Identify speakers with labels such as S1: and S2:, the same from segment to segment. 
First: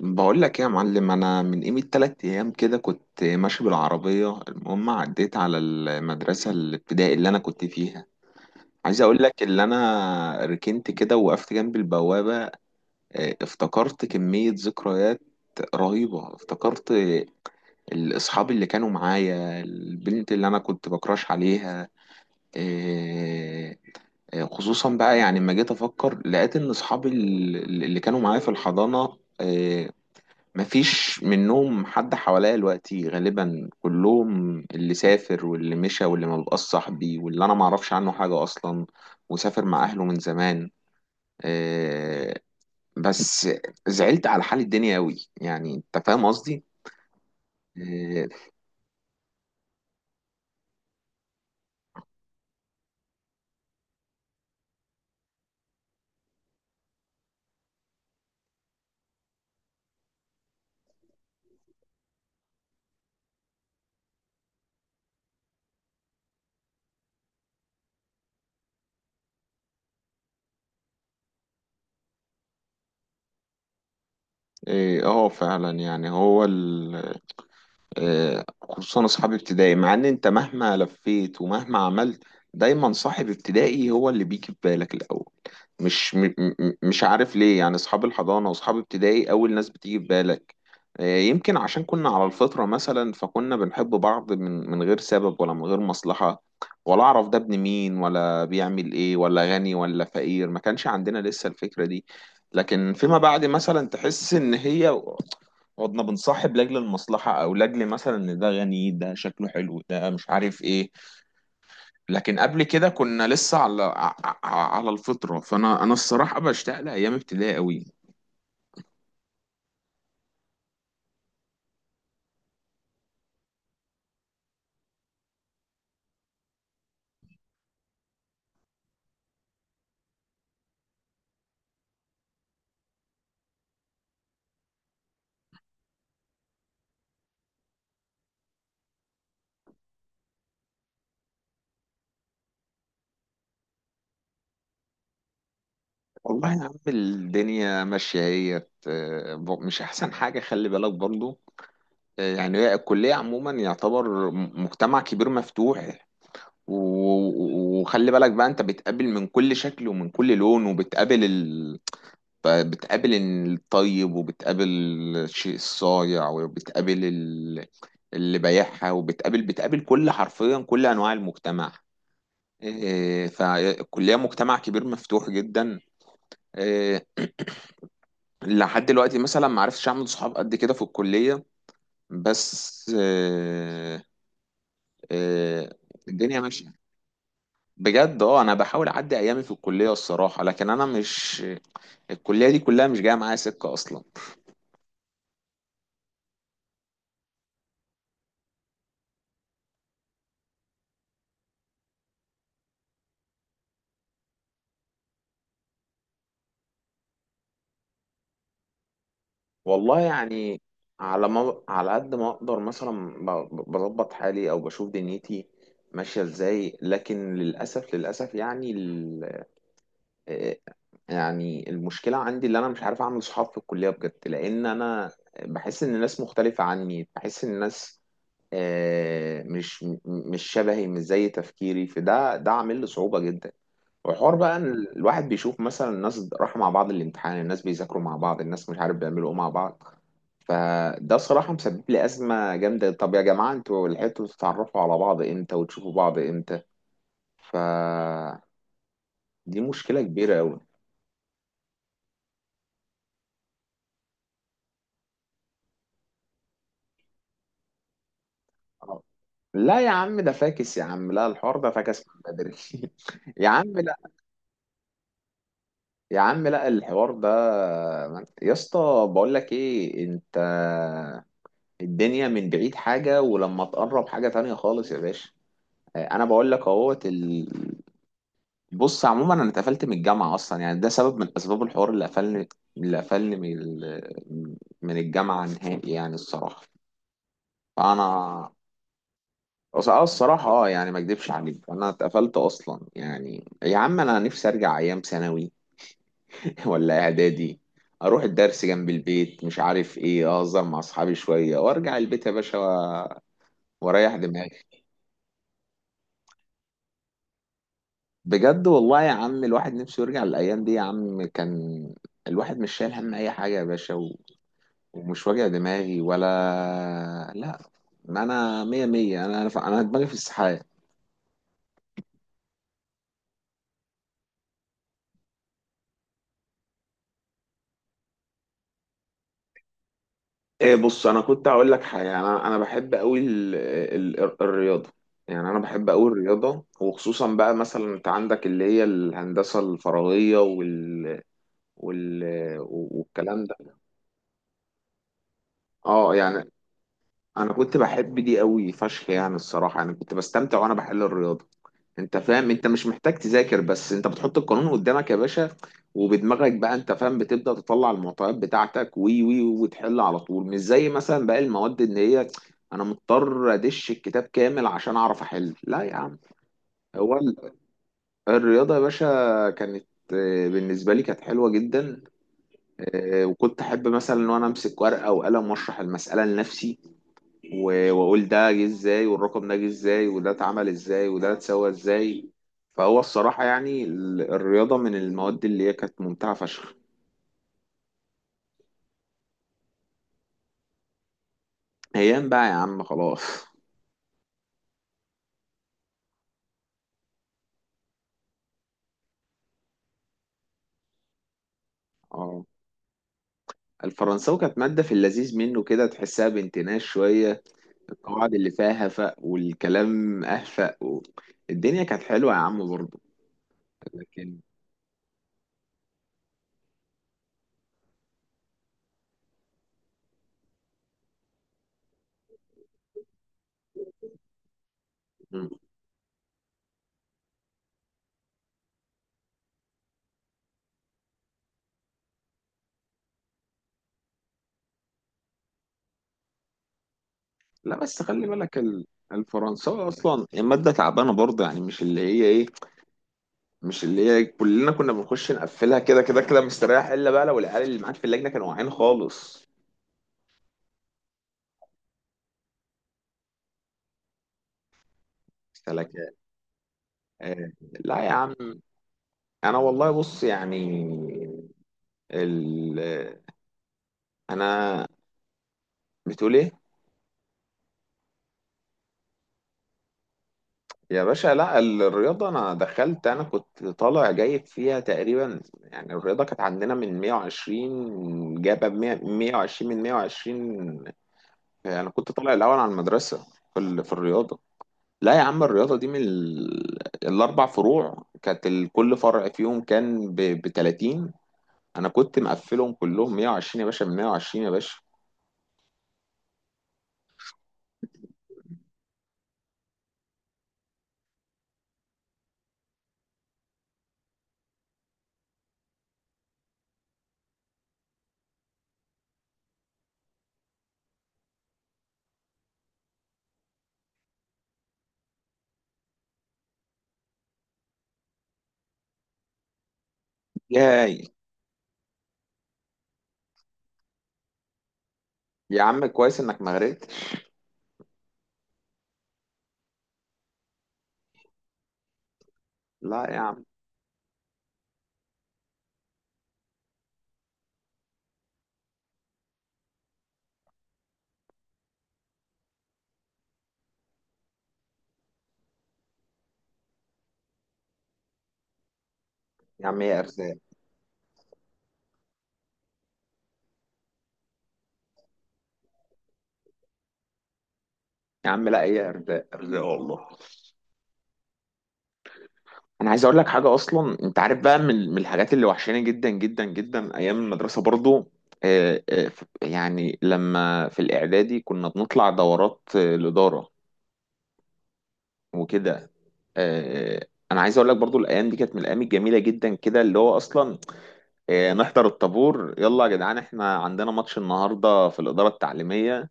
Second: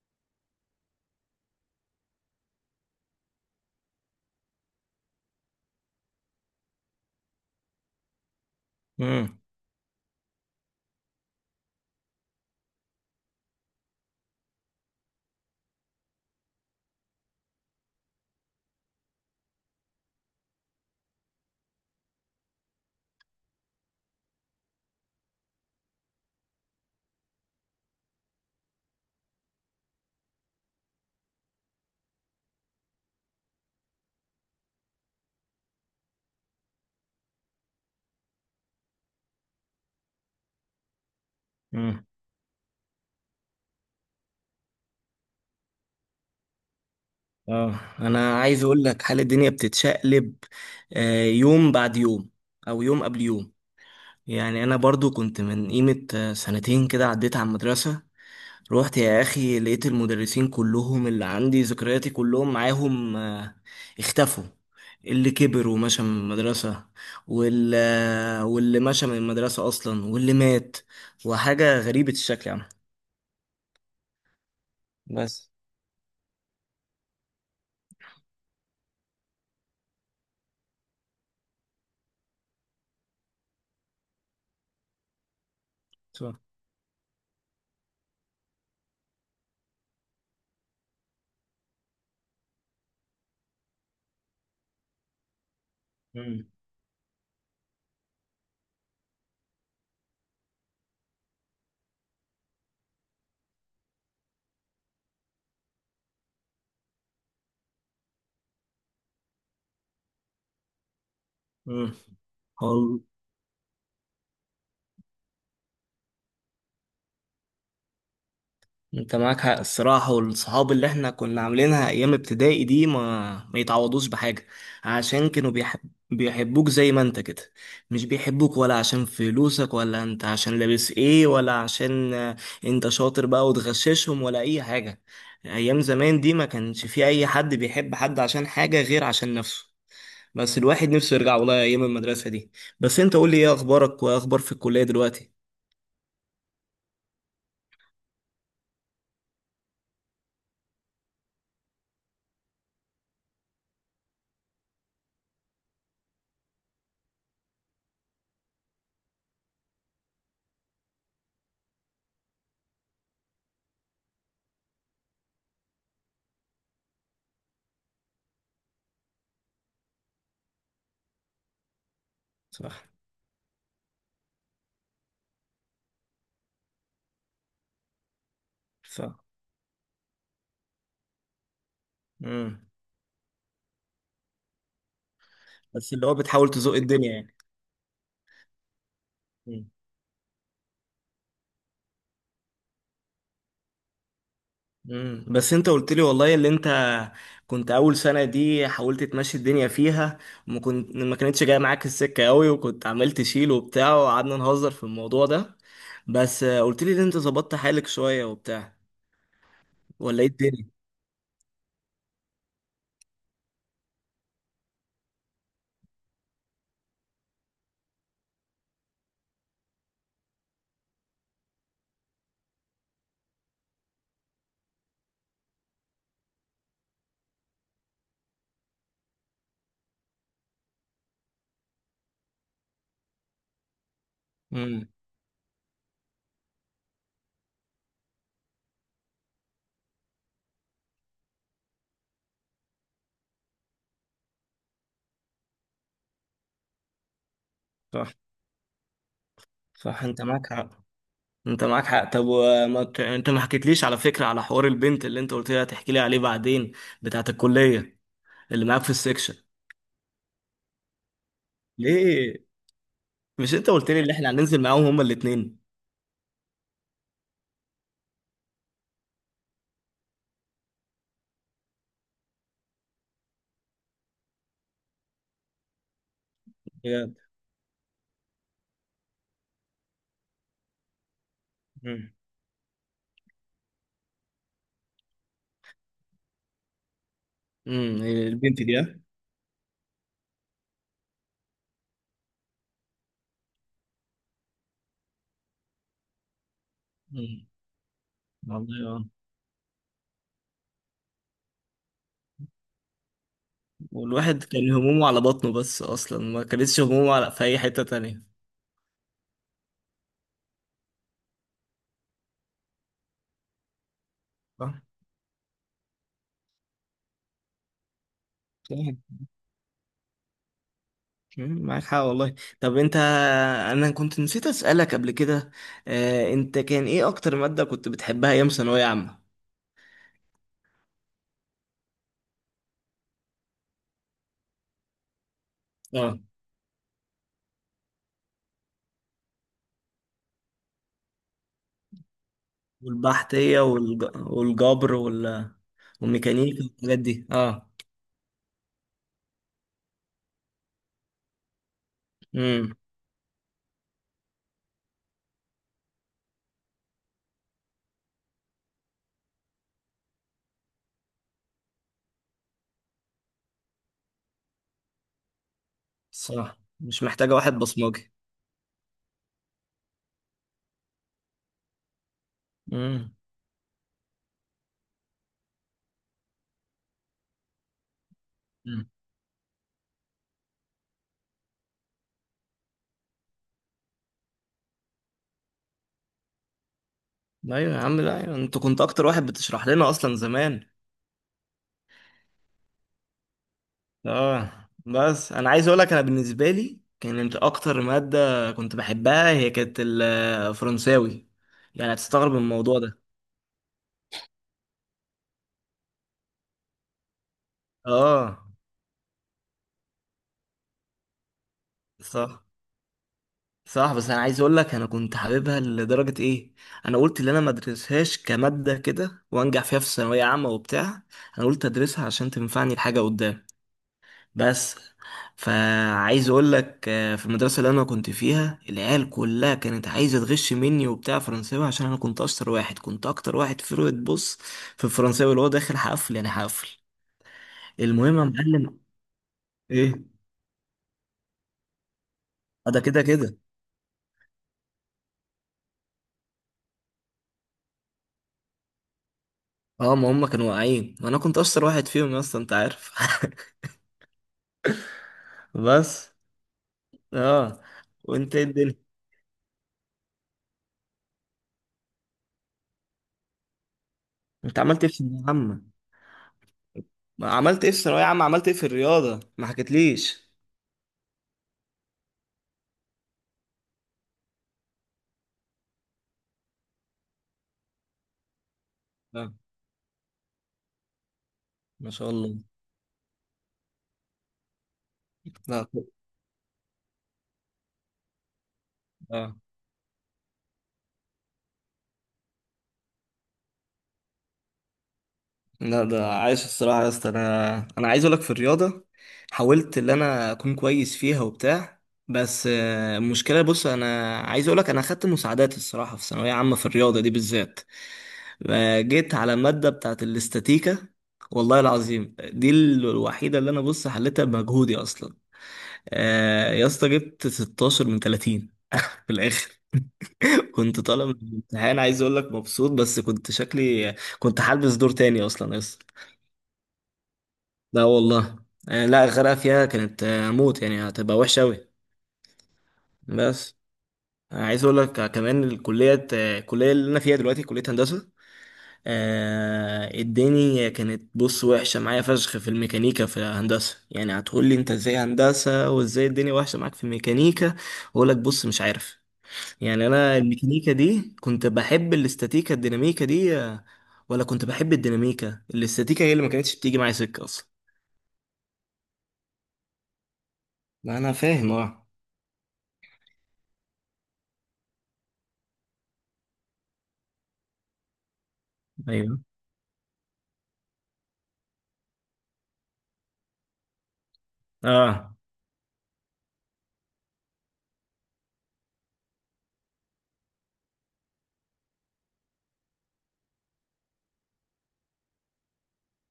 S1: بقول لك إيه يا معلم، انا من قيمة تلات ايام كده كنت ماشي بالعربية. المهم عديت على المدرسة الابتدائي اللي انا كنت فيها. عايز اقول
S2: امم
S1: لك، اللي انا ركنت كده وقفت جنب البوابة. افتكرت كمية ذكريات رهيبة. افتكرت الاصحاب اللي كانوا معايا، البنت اللي انا كنت بكراش عليها. آه، خصوصا بقى يعني لما جيت افكر لقيت ان اصحابي اللي كانوا معايا في الحضانة. مفيش منهم حد حواليا دلوقتي، غالبا كلهم اللي سافر واللي مشى واللي ما بقاش صاحبي واللي انا ما اعرفش عنه حاجة اصلا وسافر مع اهله من زمان.
S2: امم
S1: آه، بس زعلت على حال الدنيا قوي. يعني انت فاهم قصدي؟
S2: اه،
S1: اه.
S2: انا عايز اقول لك حال الدنيا بتتشقلب يوم بعد يوم او يوم قبل يوم. يعني انا برضو كنت من قيمة 2 سنين كده عديت على المدرسة. روحت يا اخي لقيت المدرسين كلهم اللي عندي ذكرياتي كلهم معاهم، اختفوا. اللي كبر ومشى من المدرسة واللي واللي مشى من المدرسة اصلا، واللي مات. وحاجة غريبة الشكل يعني. بس.
S1: فعلا يعني هو، خصوصا اصحاب ابتدائي. مع ان انت مهما لفيت ومهما عملت دايما صاحب ابتدائي هو اللي بيجي في بالك الاول. مش م م مش عارف ليه، يعني اصحاب الحضانه واصحاب ابتدائي اول ناس بتيجي في بالك. يمكن عشان كنا على الفطره مثلا، فكنا بنحب بعض من غير سبب ولا من غير مصلحه.
S2: امم
S1: ولا اعرف ده ابن مين ولا بيعمل ايه ولا غني ولا فقير، ما كانش عندنا لسه الفكره دي. لكن فيما بعد مثلا تحس ان هي قعدنا بنصاحب لاجل المصلحة، او لاجل مثلا ان ده غني، ده شكله حلو، ده مش عارف ايه.
S2: امم
S1: لكن قبل كده كنا لسه على على الفطرة. فانا الصراحة بشتاق لايام ابتدائي قوي.
S2: انت معاك حق الصراحة، والصحاب اللي احنا كنا عاملينها ايام ابتدائي دي ما يتعوضوش بحاجة. عشان بيحبوك زي ما انت كده. مش بيحبوك ولا عشان فلوسك، ولا انت عشان لابس ايه، ولا عشان انت شاطر بقى وتغششهم ولا اي حاجة. ايام زمان دي ما كانش في اي حد بيحب حد عشان حاجة غير عشان نفسه. بس الواحد نفسه يرجع والله ايام المدرسة دي. بس انت قول لي، ايه اخبارك واخبار في الكلية دلوقتي؟
S1: والله يا عم الدنيا ماشية هي، مش احسن حاجة، خلي بالك برضو. يعني هي الكلية عموما يعتبر مجتمع كبير مفتوح. وخلي بالك بقى، انت بتقابل من كل شكل ومن كل لون، وبتقابل، فبتقابل الطيب، وبتقابل الشيء الصايع، وبتقابل اللي بايعها، وبتقابل كل، حرفيا كل انواع المجتمع.
S2: صح.
S1: إيه، فالكليه مجتمع كبير مفتوح جدا. إيه، لحد دلوقتي
S2: صح.
S1: مثلا ما عرفتش اعمل صحاب قد كده في الكليه.
S2: امم
S1: بس إيه، إيه،
S2: بس اللي هو
S1: الدنيا
S2: بتحاول
S1: ماشيه
S2: تزوق الدنيا يعني.
S1: بجد. اه انا بحاول اعدي ايامي في
S2: مم.
S1: الكليه الصراحه، لكن انا مش، الكليه دي كلها مش جايه معايا سكه اصلا.
S2: مم. بس انت قلت لي والله اللي انت كنت اول سنه دي حاولت تمشي الدنيا فيها، وما كنت ما كانتش جايه معاك السكه قوي، وكنت عمال تشيل وبتاع وقعدنا نهزر في الموضوع ده. بس قلت لي ان انت ظبطت حالك شويه وبتاع،
S1: والله
S2: ولا ايه
S1: يعني
S2: الدنيا؟
S1: على ما، على قد ما اقدر مثلا بظبط حالي او بشوف دنيتي ماشيه ازاي، لكن للاسف، للاسف يعني ال... آه، يعني المشكله عندي اللي انا مش عارف اعمل صحاب في الكليه بجد، لان انا بحس ان الناس مختلفه عني، بحس ان الناس مش شبهي، مش زي تفكيري، ده عامل لي صعوبه جدا. والحوار بقى إن
S2: امم
S1: الواحد بيشوف مثلا الناس راحوا مع بعض الامتحان، الناس بيذاكروا مع بعض، الناس مش عارف بيعملوا ايه مع بعض. فده صراحة مسبب لي أزمة جامدة. طب يا جماعة، انتوا لحقتوا تتعرفوا على بعض امتى وتشوفوا بعض امتى؟
S2: صح.
S1: فدي مشكلة
S2: صح، انت
S1: كبيرة
S2: معاك
S1: أوي.
S2: حق. انت معاك حق. طب انت ما حكيتليش على فكره على حوار البنت اللي انت قلت لي هتحكي لي عليه بعدين، بتاعت الكليه، اللي معاك في السكشن.
S1: لا يا عم، ده فاكس يا عم، لا الحوار ده فاكس من
S2: ليه؟
S1: بدري. يا
S2: مش انت
S1: عم
S2: قلت
S1: لا.
S2: لي ان احنا هننزل معاهم هما الاثنين؟
S1: يا عم لا، الحوار ده، يا اسطى بقول لك ايه انت، الدنيا من بعيد حاجة، ولما تقرب حاجة تانية خالص يا باشا. انا بقول لك اهوت ال... بص عموما انا اتقفلت من الجامعه اصلا، يعني ده سبب من اسباب الحوار اللي
S2: مم.
S1: قفلني، اللي قفلني من ال... من الجامعه نهائي يعني الصراحه.
S2: مم.
S1: فانا،
S2: البنت دي ها؟
S1: الصراحه اه، يعني ما اكدبش عليك انا اتقفلت اصلا. يعني يا عم انا نفسي ارجع ايام ثانوي ولا
S2: مم.
S1: اعدادي، اروح الدرس
S2: والله
S1: جنب
S2: اه.
S1: البيت، مش عارف ايه، اهزر مع اصحابي شويه وارجع البيت يا باشا، واريح
S2: والواحد
S1: دماغي.
S2: كان همومه على بطنه بس، اصلا ما كانتش همومه على في اي حته تانية.
S1: بجد والله يا عم الواحد نفسه يرجع للأيام دي يا عم. كان الواحد مش شايل هم أي حاجة يا باشا و...
S2: صح.
S1: ومش واجع دماغي ولا، لا، ما أنا
S2: صح.
S1: مية مية. أنا دماغي في السحاب.
S2: معاك حق والله. طب انا كنت نسيت اسالك قبل كده، انت كان ايه اكتر ماده كنت بتحبها ايام ثانويه عامه؟
S1: إيه بص، أنا كنت هقول لك حاجة، أنا بحب أوي ال... ال... الرياضة. يعني أنا بحب أوي
S2: اه،
S1: الرياضة، وخصوصا بقى مثلا أنت عندك اللي هي الهندسة الفراغية، وال... وال... والكلام ده.
S2: والجبر
S1: اه يعني
S2: والميكانيكا والحاجات دي
S1: انا
S2: اه.
S1: كنت بحب دي قوي فشخ، يعني الصراحه يعني كنت بستمتع وانا بحل الرياضه. انت فاهم انت
S2: امم
S1: مش محتاج تذاكر، بس انت بتحط القانون قدامك يا باشا، وبدماغك بقى انت فاهم بتبدأ تطلع المعطيات بتاعتك، وي وي وتحل على طول. مش زي مثلا باقي المواد ان هي انا مضطر ادش الكتاب كامل عشان اعرف احل. لا يا عم،
S2: صح، مش
S1: هو
S2: محتاجه واحد بصمجي.
S1: الرياضة يا باشا كانت، بالنسبة لي كانت حلوة جدا. وكنت احب مثلا ان انا امسك ورقة وقلم واشرح المسألة لنفسي، واقول ده جه
S2: امم
S1: ازاي، والرقم ده جه ازاي، وده اتعمل ازاي، وده اتسوى ازاي. فهو الصراحة يعني الرياضة من المواد اللي هي كانت ممتعة فشخ.
S2: ايوه يا عم. لا ايوه، انت كنت اكتر واحد بتشرح لنا اصلا زمان.
S1: ايام بقى يا عم خلاص.
S2: اه. بس انا عايز اقول لك، انا بالنسبه لي كانت اكتر ماده كنت بحبها هي كانت الفرنساوي. يعني هتستغرب من
S1: اه
S2: الموضوع ده.
S1: الفرنساوي كانت مادة، في اللذيذ منه كده، تحسها بانتناش شوية. القواعد
S2: اه.
S1: اللي فيها هفق، والكلام أهفق، و... الدنيا كانت حلوة يا
S2: صح.
S1: عم برضه.
S2: صح، بس انا
S1: لكن
S2: عايز اقول لك، انا كنت حاببها لدرجه ايه. انا قلت ان انا ما ادرسهاش كماده كده وانجح فيها في ثانويه عامه وبتاع. انا قلت ادرسها عشان تنفعني لحاجه قدام. بس.
S1: مم.
S2: فعايز اقول لك في المدرسه اللي انا كنت فيها العيال كلها كانت عايزه تغش مني وبتاع فرنساوي، عشان انا كنت اشطر واحد، كنت اكتر واحد في روت. بص، في الفرنساوي اللي هو داخل حفل، يعني حفل.
S1: لا بس
S2: المهم يا
S1: خلي بالك
S2: معلم،
S1: ال... الفرنساوي
S2: ايه
S1: أصلا المادة تعبانة برضه، يعني مش اللي هي إيه،
S2: ده كده كده.
S1: مش اللي هي كلنا كنا بنخش نقفلها كده كده كده مستريح، الا بقى لو العيال اللي معاك في اللجنه كانوا واعيين خالص.
S2: اه، ما هم كانوا واقعين وانا كنت اشطر واحد فيهم اصلا انت عارف. بس.
S1: سلكة. آه.
S2: اه.
S1: لا يا عم.
S2: وانت إيه الدنيا؟
S1: انا والله بص يعني ال...
S2: انت عملت
S1: انا،
S2: ايه في ثانوية عامة؟
S1: بتقول ايه
S2: ما عملت ايه في ثانوية عامة، عملت ايه في الرياضة، ما حكيتليش؟
S1: يا باشا؟ لا الرياضه انا دخلت، انا كنت طالع جايب فيها تقريبا يعني، الرياضه كانت عندنا من 120 جايبه ب 100،
S2: لا.
S1: 120 من 120. انا
S2: ما شاء
S1: كنت طالع
S2: الله.
S1: الاول على المدرسه في في الرياضه. لا يا عم،
S2: لا.
S1: الرياضة دي من ال... الأربع فروع كانت، كل فرع
S2: اه.
S1: فيهم كان ب 30. أنا كنت مقفلهم كلهم 120 يا باشا، ب 120 يا باشا.
S2: لا، ده عايش الصراحة يا اسطى. انا عايز اقولك في الرياضة حاولت ان انا اكون كويس فيها وبتاع. بس المشكلة بص، انا عايز اقولك انا اخدت مساعدات الصراحة في ثانوية عامة في الرياضة دي بالذات. جيت على مادة بتاعت الاستاتيكا. والله العظيم دي الوحيدة اللي انا بص حليتها بمجهودي اصلا. يا اسطى جبت 16 من 30 في الاخر. كنت
S1: ياي.
S2: طالع من الامتحان عايز اقول لك مبسوط، بس كنت شكلي كنت حالبس دور تاني اصلا.
S1: يا عم كويس إنك ما غرقتش.
S2: لا والله. يعني لا، الغرقة فيها كانت موت، يعني هتبقى وحشة أوي.
S1: لا يا عم.
S2: بس عايز أقول لك كمان الكلية، الكلية اللي أنا فيها دلوقتي كلية هندسة. الدنيا كانت بص وحشة معايا فشخ في الميكانيكا في هندسة. يعني هتقول لي أنت إزاي هندسة وإزاي الدنيا وحشة معاك في الميكانيكا؟ أقول لك بص مش عارف.
S1: يا عم
S2: يعني
S1: هي
S2: أنا
S1: أرزاق.
S2: الميكانيكا دي كنت بحب الاستاتيكا الديناميكا دي، ولا كنت بحب الديناميكا. الاستاتيكا هي اللي ما كانتش بتيجي معايا سكة أصلا.
S1: يا عم لا، هي أرزاق أرزاق والله.
S2: ما أنا فاهم أه.
S1: أنا عايز أقول لك حاجة، أصلا أنت عارف بقى، من الحاجات اللي وحشاني جدا جدا جدا أيام المدرسة برضو،
S2: ايوه.
S1: يعني لما في الإعدادي كنا بنطلع دورات، الإدارة
S2: اه.
S1: وكده. آه، انا عايز اقول لك برضو الايام دي كانت من الايام الجميله جدا كده، اللي هو اصلا نحضر الطابور، يلا يا جدعان احنا عندنا ماتش النهارده في الاداره التعليميه،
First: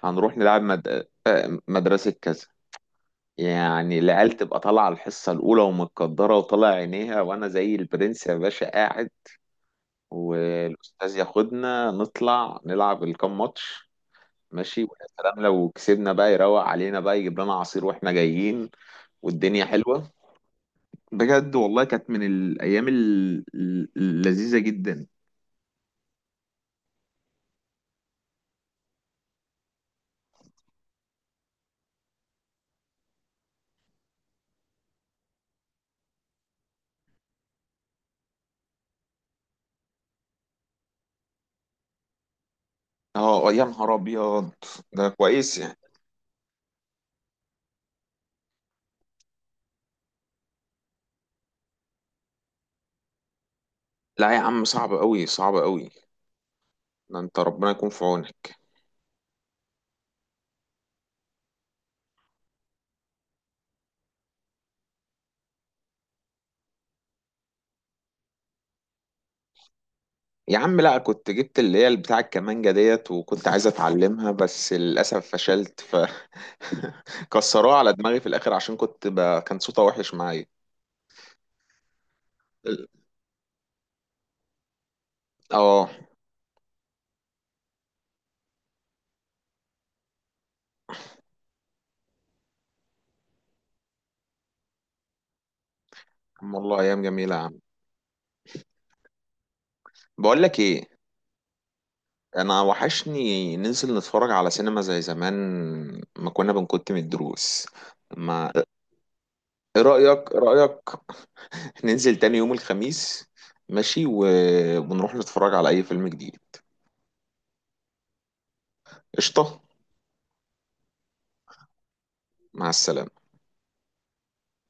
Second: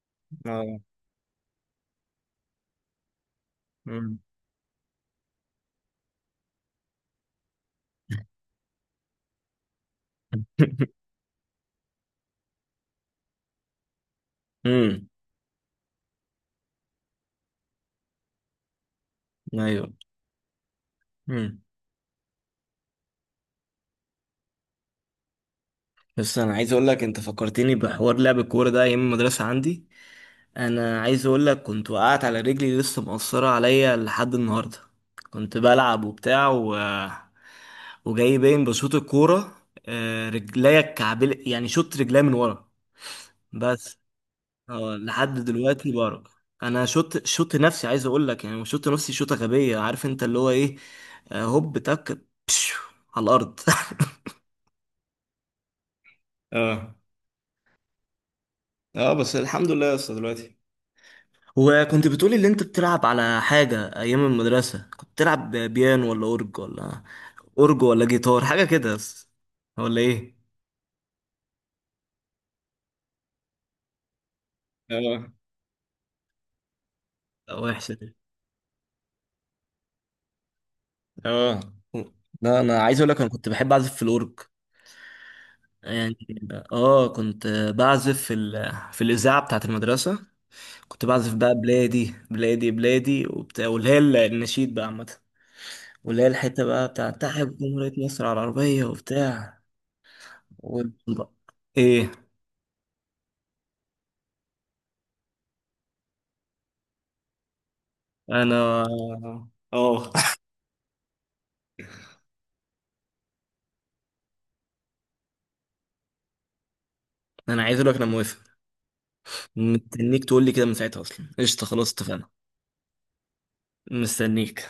S1: هنروح نلعب
S2: اه.
S1: مد... آه، مدرسه كذا. يعني
S2: مم.
S1: العيال تبقى طالعه الحصه الاولى ومتقدره وطالع عينيها، وانا زي البرنس يا باشا قاعد، والاستاذ ياخدنا نطلع نلعب الكام ماتش. ماشي، ويا
S2: مم.
S1: سلام لو كسبنا بقى يروق علينا بقى يجيب لنا عصير واحنا جايين. والدنيا
S2: ايوه.
S1: حلوه، بجد
S2: مم.
S1: والله كانت من الأيام اللذيذة جدا.
S2: بس انا عايز اقول لك انت فكرتني بحوار لعب الكوره ده ايام المدرسه عندي. انا عايز اقول لك كنت وقعت على رجلي لسه مقصره عليا لحد النهارده. كنت بلعب وبتاع وجاي باين بشوط الكوره. رجليا الكعبل، يعني شوط رجليا من ورا.
S1: اه يا نهار
S2: بس.
S1: أبيض.
S2: اه،
S1: ده
S2: لحد
S1: كويس يعني.
S2: دلوقتي بارك. انا شوت نفسي، عايز اقول لك يعني شوت نفسي شوطه غبيه، عارف انت اللي هو ايه، هوب تك، بشو على الارض.
S1: لا يا عم صعب أوي، صعب أوي،
S2: اه.
S1: ده أنت ربنا يكون في عونك.
S2: اه بس الحمد لله يا اسطى دلوقتي. وكنت بتقولي اللي انت بتلعب على حاجه ايام المدرسه، كنت بتلعب بيانو ولا اورج ولا جيتار، حاجه كده بس، ولا ايه؟
S1: يا عم لا، كنت جبت اللي هي بتاع الكمانجة ديت وكنت عايز أتعلمها، بس للأسف
S2: اه.
S1: فشلت ف
S2: لا،
S1: كسروها على
S2: وحشه دي.
S1: دماغي في الآخر عشان كنت كان صوتها وحش معايا.
S2: اه. لا، انا عايز اقول لك انا كنت بحب اعزف في الاورج
S1: اه
S2: يعني. اه، كنت بعزف في الاذاعه بتاعه المدرسه. كنت بعزف بقى بلادي بلادي بلادي وبتاع، واللي هي النشيد بقى عامه، واللي هي الحته
S1: والله
S2: بقى
S1: أيام
S2: بتاع
S1: جميلة يا
S2: تحيا
S1: عم.
S2: جمهوريه مصر على العربيه وبتاع
S1: بقول لك إيه،
S2: و... ايه
S1: انا وحشني ننزل نتفرج على سينما زي زمان، ما كنا بنكت من الدروس، ما
S2: انا
S1: ايه
S2: اه.
S1: رأيك، إيه رأيك ننزل تاني يوم الخميس ماشي و... ونروح نتفرج على اي فيلم جديد؟
S2: انا عايز اقول لك انا موافق.
S1: قشطة.
S2: مستنيك تقول لي كده من ساعتها اصلا. قشطه خلاص اتفقنا.
S1: مع السلامة.
S2: مستنيك.